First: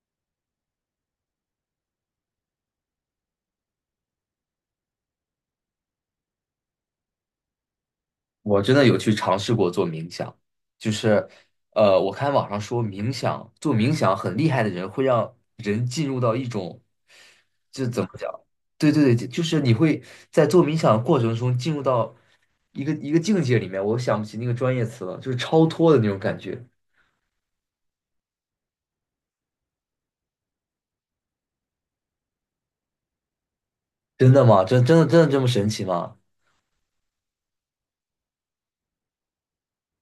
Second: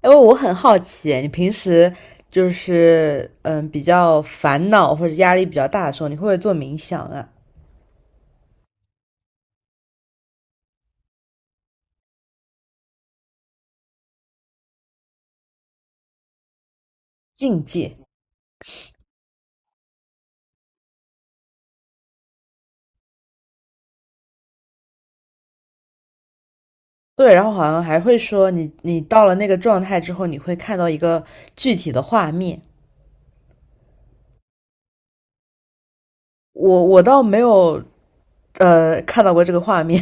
哎，我很好奇，你平时就是比较烦恼或者压力比较大的时候，你会不会做冥想啊、我真的有去尝试过做冥想，就是，我看网上说做冥想很厉害的人会让人进入到一种，静这寂？怎么讲？对对对，就是你会在做冥想的过程中进入到一个境界里面，我想不起那个专业词了，就是超脱的那种感觉。对，然后好像还会说你到了那个状态之后，你会看到一个具体的画面。真的吗？真的这么神奇吗？我倒没有看到过这个画面，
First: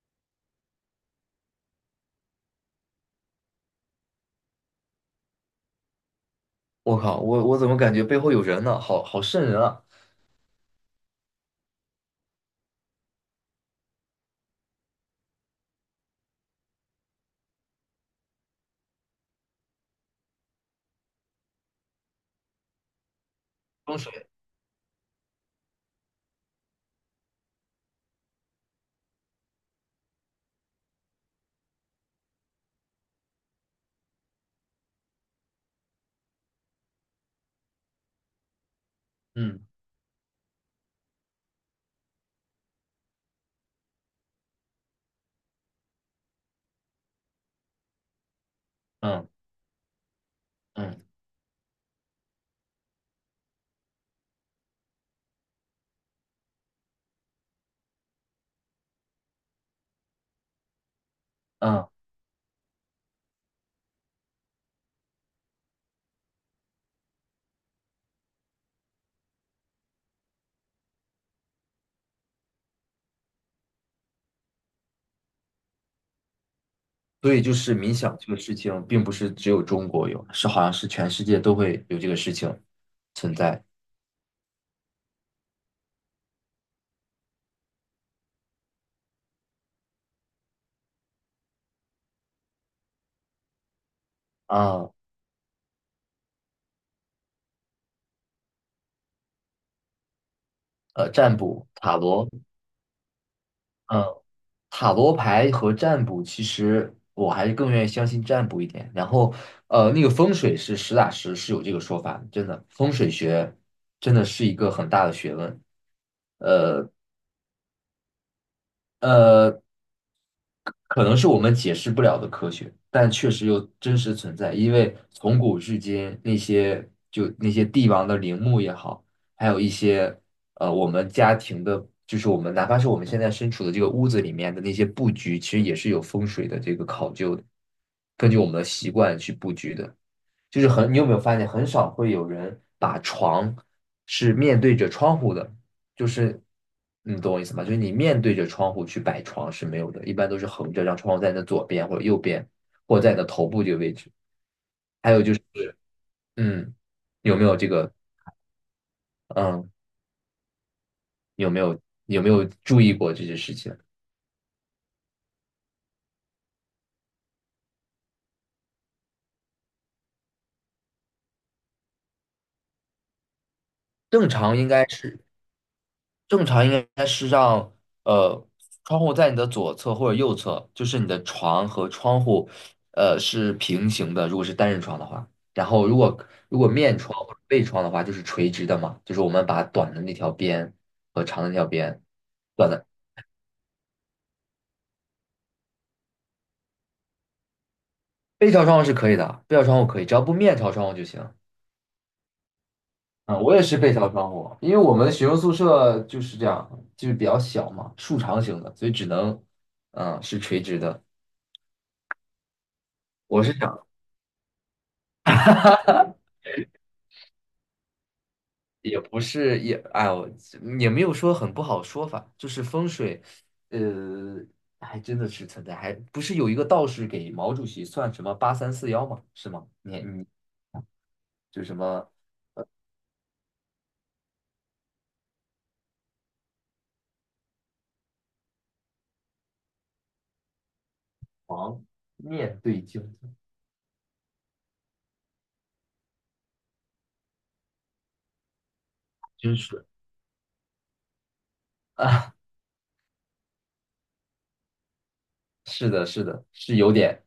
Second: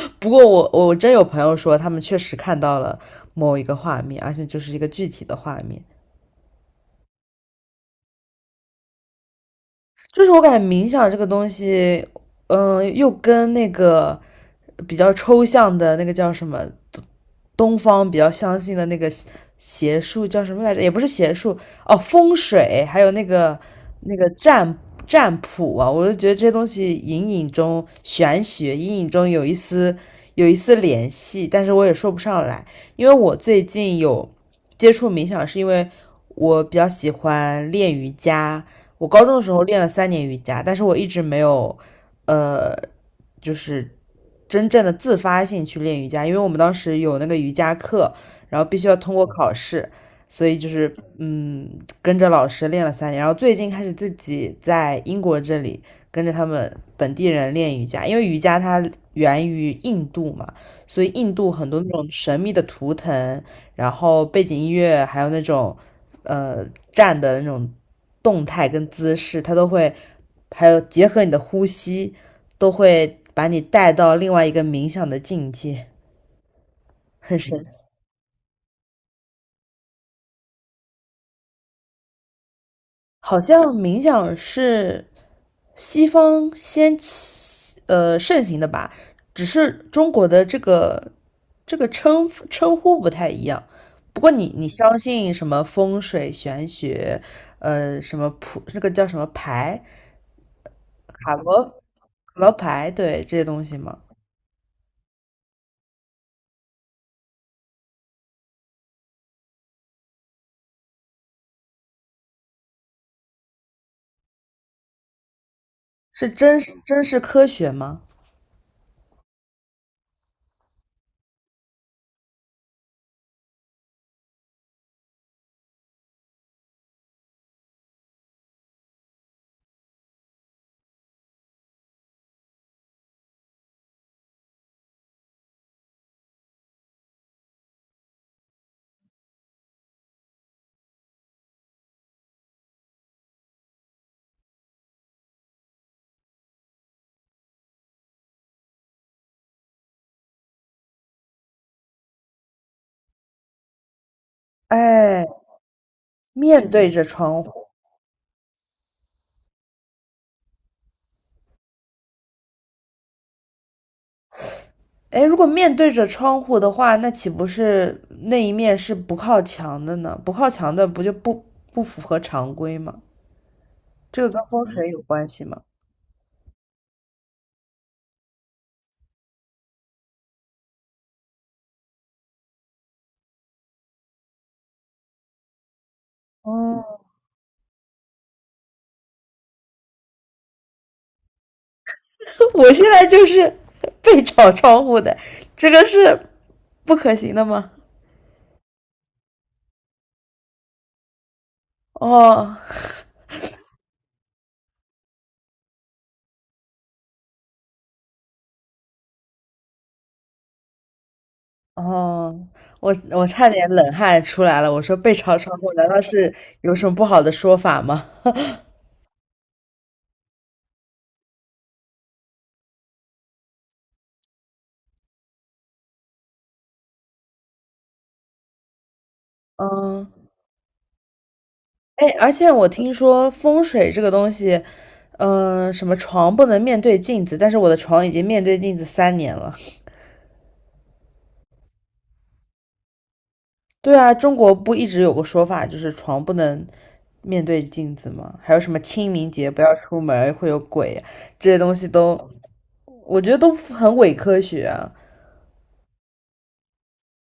不过我真有朋友说他们确实看到了某一个画面，而且就是一个具体的画面。我靠，我怎么感觉背后有人呢？好好瘆人啊！就是我感觉冥想这个东西，又跟那个比较抽象的那个叫什么东方比较相信的那个邪术叫什么来着？也不是邪术哦，风水，还有那个风那个水，占卜啊，我就觉得这些东西隐隐中玄学，隐隐中有一丝联系，但是我也说不上来，因为我最近有接触冥想，是因为我比较喜欢练瑜伽。我高中的时候嗯练了三年瑜伽，但是我一直没有呃，就是真正的自发性去练瑜伽，因为我们当时有那个瑜伽课，然后必须要通过嗯考试，所以就是嗯嗯，跟着老师练了三年，然后最近开始自己在英国这里跟着他们本地人练瑜伽，因为瑜伽它源于印度嘛，所以印度很多嗯。那种神秘的图腾。然后背景音乐还有那种呃站的那种动态跟姿势，它都会，还有结合你的呼吸，都会把你带到另外一个冥想的境界，所很以就神是奇。冥想这个事情，并不是只有中国有，好像是全世界都会有这个事情存好像在冥想是西方先盛行的吧，只是中国的这个称呼不太一样。不过你啊。相信什么风水玄学，什么那个叫什么牌，塔占罗卜、塔罗，塔罗牌，对这些东西吗？嗯，塔罗牌和占卜，其实我还是更愿意相信占卜一点。然后，那个风水是实打实是有这个说法的，真的，风水学真的是一个很大的学问。是真是科学吗？呃，可能是我们解释不了的科学，但确实又真实存在。因为从古至今，那些帝王的陵墓也好，还有一些我们家庭的，就是我们哪怕是我们现在身处的这个屋子里面的那些布局，其实也是有风水的这个考究的，根据我们的习惯去布局的。就是很，你有没有发现很少会有人把床是面对着窗户的，就是你懂我意思吗？就是你面对着窗户去摆床是没有的，一般都是横着，让窗户在你的左边或者右边，或者在你的头部这个位置。还有，哎，面嗯，对着有窗没户，有这个，嗯，有没有有没有注意过这些事情？哎，如果面对着窗户的话，那岂不是那一面是不靠墙的呢？不靠墙的不就不符合常规吗？这正个跟常风应水该有是关系吗？正常应该是让呃窗户在你的左侧或者右侧，就是你的床和窗户是平行的，如果是单人床的话。然后如果面哦，窗或者背窗的话，就是垂直的嘛，就是我们把短的那条边和长的那条边，短我现的在就是背朝 窗户的，这个是不可行的吗？背朝窗户是可以的，背朝窗户可以，只要不面朝窗户就行。哦，啊，我也是背朝窗户，因为我们学生宿舍就是这样，就是比较小嘛，竖长型的，所以只能是垂直的。哦，我我差是点想。冷汗出来了。我说被潮闯户，难道是有什么不好的说法吗？也不是，哎呦，也没有说很不好说法，就是风水，呃，还真的是存在，还不是有一个道士给毛主席算什么八三四幺嘛，是吗？你嗯，你就什哎，么而且我听说风水这个东西，什么床不能面对镜子，但是我的床已经面对镜子三年了。王念对经。对啊，中国不一直有个说法，就是床不能面对镜子吗？还有什么清明节真不要是 出门会有鬼啊，这些东西 都，啊，我觉得都很伪科学啊。是的，是的，是有点。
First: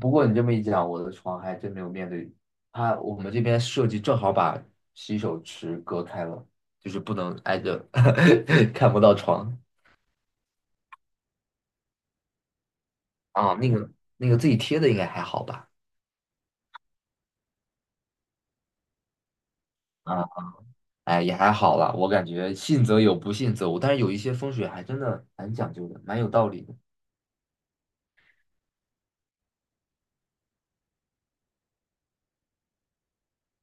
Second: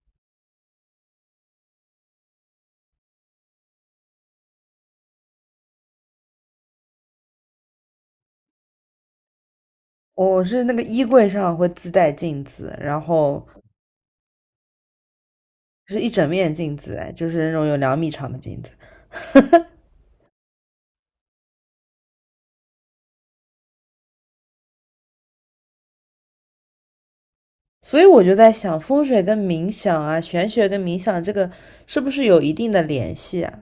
不过你这么一讲，我的床还真没有面对它，我们这边设计正好把洗手池隔开了，就是不能挨着，看不到床我是那个衣柜上会自带镜子，然后啊。那个自己贴的应该还好吧？是一整面镜子，哎，就是那种有2米长的镜子。啊，哎，也还好啦，我感觉信则有，不信则无。但是有一些风水还真的蛮讲究的，蛮有道理的。所以我就在想，风水跟冥想啊，玄学跟冥想这个是不是有一定的联系啊？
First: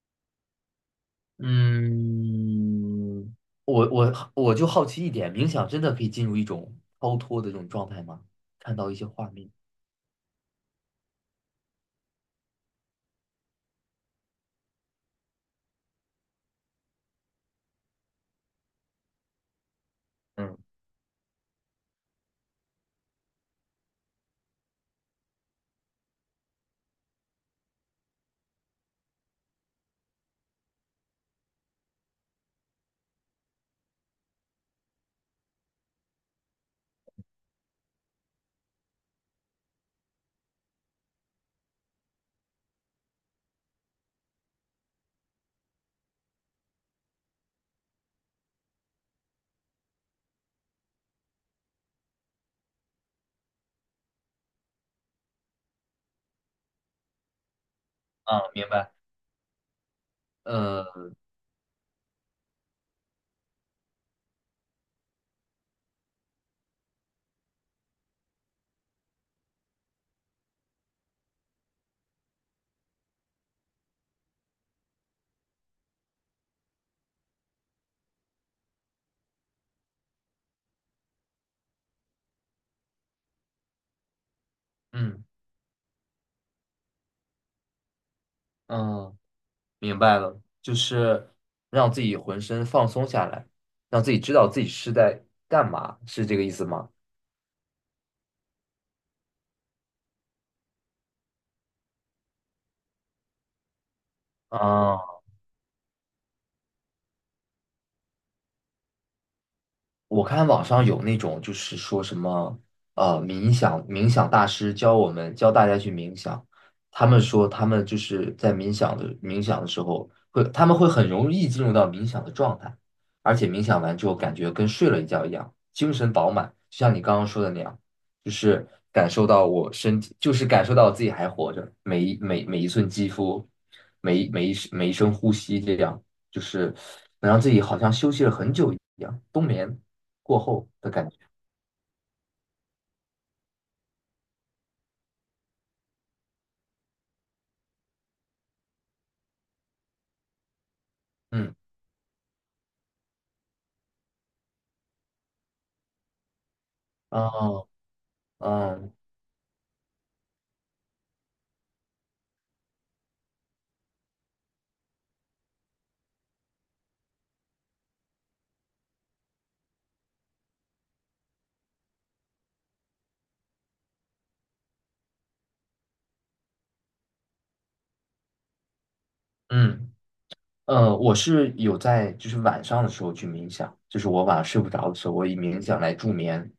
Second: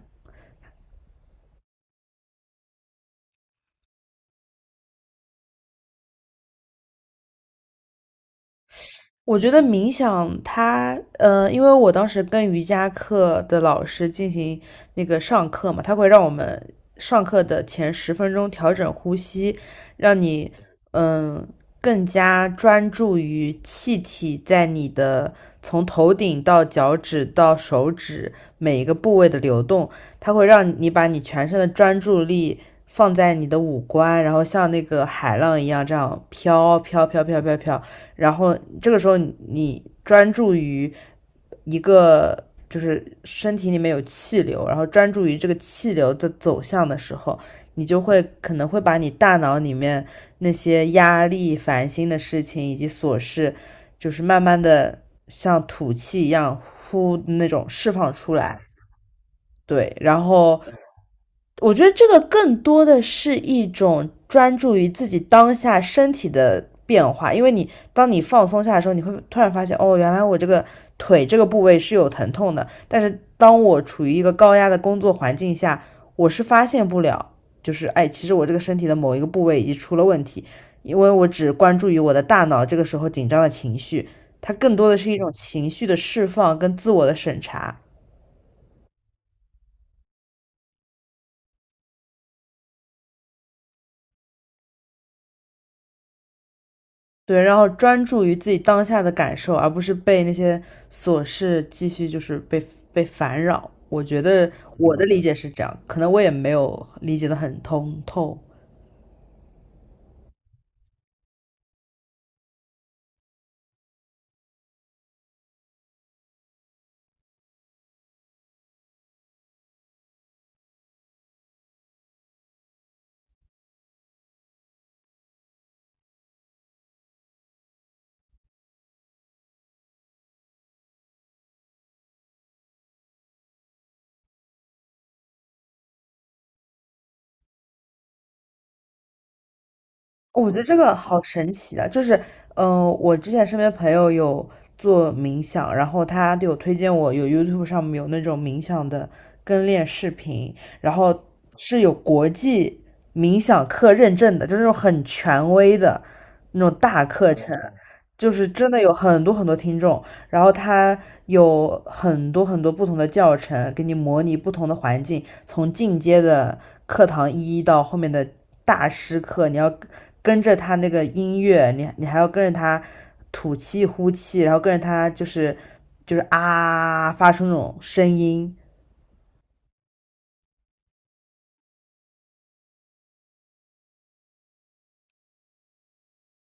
嗯，我就好奇一点，冥想真的可以进入一种超脱的这种状态吗？看到一些画我面。觉得冥想它，因为我当时跟瑜伽课的老师进行那个上课嘛，他会让我们上课的前10分钟调整呼吸，让你，嗯，嗯，更加专注于气体在你的从头顶到脚趾到手指每一个部位的流动，它会让你把你全身的专注力放在你的五官，然后像那个海浪一样这样飘飘飘飘飘飘飘。然后这个时候你专注于一个就是身体里面有气流，然后专注于这个气流的走向的时候，你就会可能会把你大脑里面那些压力、烦心的事情以及琐事，就是慢慢的像吐气一样呼那种释放出啊，来。明白。对，然后呃，我觉得这个更多的是一种专注于自己当下身体的变化，因为你当你放松下的时候，你会突然发现，哦，原来我这个腿这个部位是有疼痛的，但是当我处于一个高压的工作环境下，我是发现不了，就是哎，其实我这个身体的某一个部位已经出了问题，因为我只关注于我的大脑这个时候紧张的情绪，它更多的是一嗯种情绪的释放跟自我的审查。嗯，明白了，就是让自己浑身放松下来，让自己知道自己是在干嘛，是这个意思吗？对，然后专注于自己当下的感受，而不是被那些琐事继续就是被烦扰。我觉得我的啊，理解是这样，可能我也没有理解的很通透。我看网上有那种就是说什么冥想大师教我们教大家去冥想，他们说他们就是在冥想的时候他们会很容易进入到冥想的状态，而且冥想完之后感觉跟睡了一觉一样，精神饱满，就像你刚刚说的那样，就是感受到我身体，就是感受到自己还活着，每一寸肌肤，每一声呼吸，这样就是能让自己好像休息了很久一样，冬眠。过哦我觉得后这的个感觉。好神奇啊！就是，我之前身边朋友有做冥想，然后他就有推荐我，有 YouTube 上面有那种冥想的跟练视频，然后嗯，是有国际冥想课认证的，就是那种很权威的那种大课程，哦，哦就是真的有嗯很多很多听众，然后他有很多很多不同的教程，给你模拟不同的环境，从进阶的课堂一到后面的大师课，你要。跟着他那个音乐，你还要跟着他吐气呼气，然后跟着他就是啊发出那种声音。嗯我是有在就是晚上的时候去冥想，就是我晚上睡不着的时候，我以冥想来助眠，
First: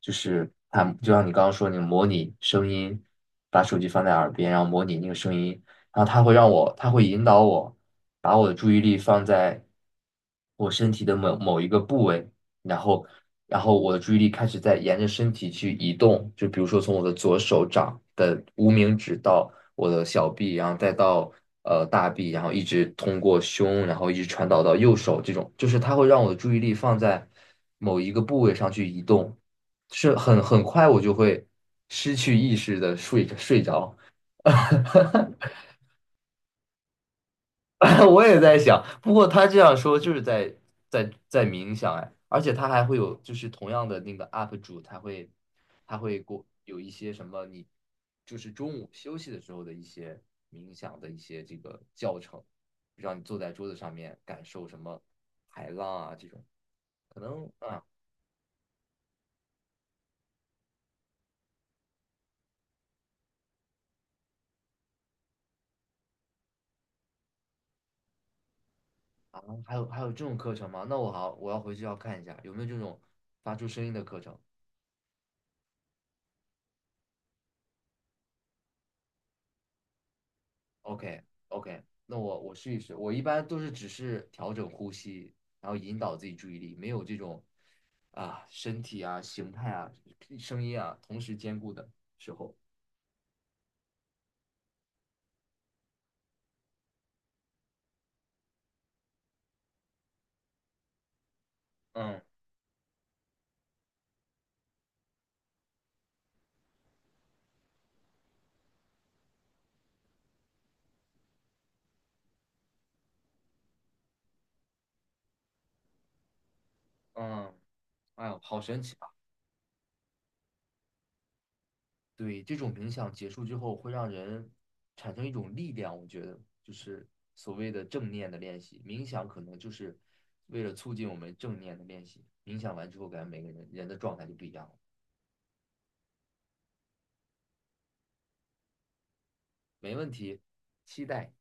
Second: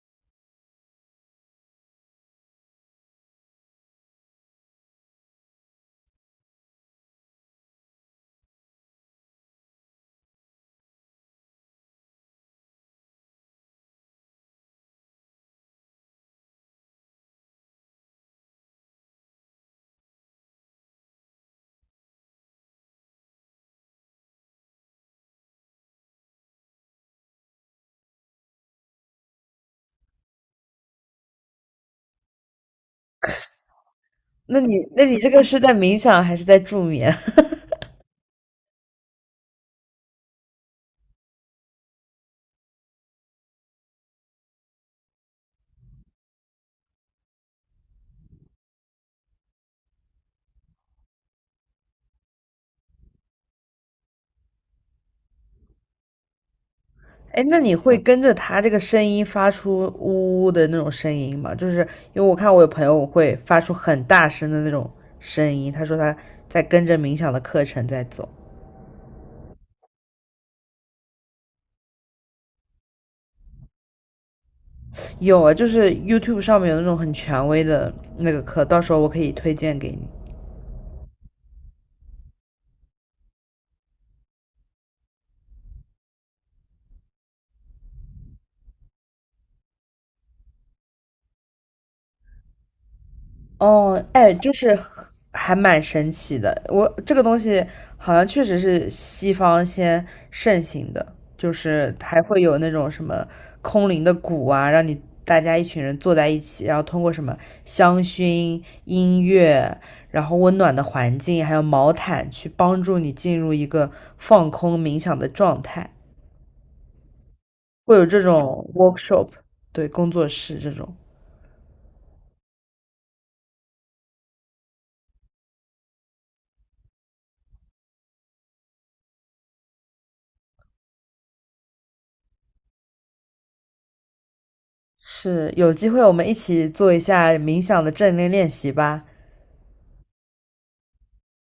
就是它就像你刚刚说，你模拟声音，把手机放在耳边，然后模拟那个声音，然后它会让我，它会引导我把我的注意力放在我身体的某某一个部位，然后我的注意力开始在沿着身体去移动，就比如说从我的左手掌的无名指到我的小臂，然后再到大臂，然后一直通过胸，然后一直传导到右手，这种就是它会让我的注意力放在某一个部位上去移动，是很很快我就会失去意识的睡着。那你这个 是在冥想还是在助眠？我也在想，不过他这样说就是在冥想哎，而且他还会有就是同样的那个 UP 主，他会过有一些什么你就是中午休息的时候的一些冥想的一些这个教程，让你坐在桌子上面感受什么海浪啊这种，可 哎，能那你啊。会跟着他这个声音发出呜呜的那种声音吗？就是因为我看我有朋友会发出很大声的那种声音，他说他在跟着冥想的课程在走。啊，还有这种课程吗？那我好我要回去要看一下有没有这种发出声音的课程。有啊，就是 YouTube 上面有那种很权威的那个课，到时候我可以推荐给你。OK OK，那我试一试。我一般都是只是调整呼吸，然后引导自己注意力，没有这种啊身体啊形态啊声音啊同时兼顾的时候。哦，哎，就是还蛮神奇的。我这个东西好像确实是西方先盛行的，就是嗯还会有那种什么空灵的鼓啊，让你大家一群人坐在一起，然后通过什么香薰、音乐，然后温暖的环境，还有毛毯去帮助你进入一个放空冥想的状态，嗯，会有这哎呦，好种 神奇啊！workshop，对，工作室这种。对，这种冥想结束之后，会让人产生一种力量。我觉得，就是所谓的正念的练习，冥想可能就是为了促进我们正念的练习。冥想完之后，感觉每个人人的状态就不一样了。是，有机会我们一起做一下冥想的正念练习吧。没问题，期待。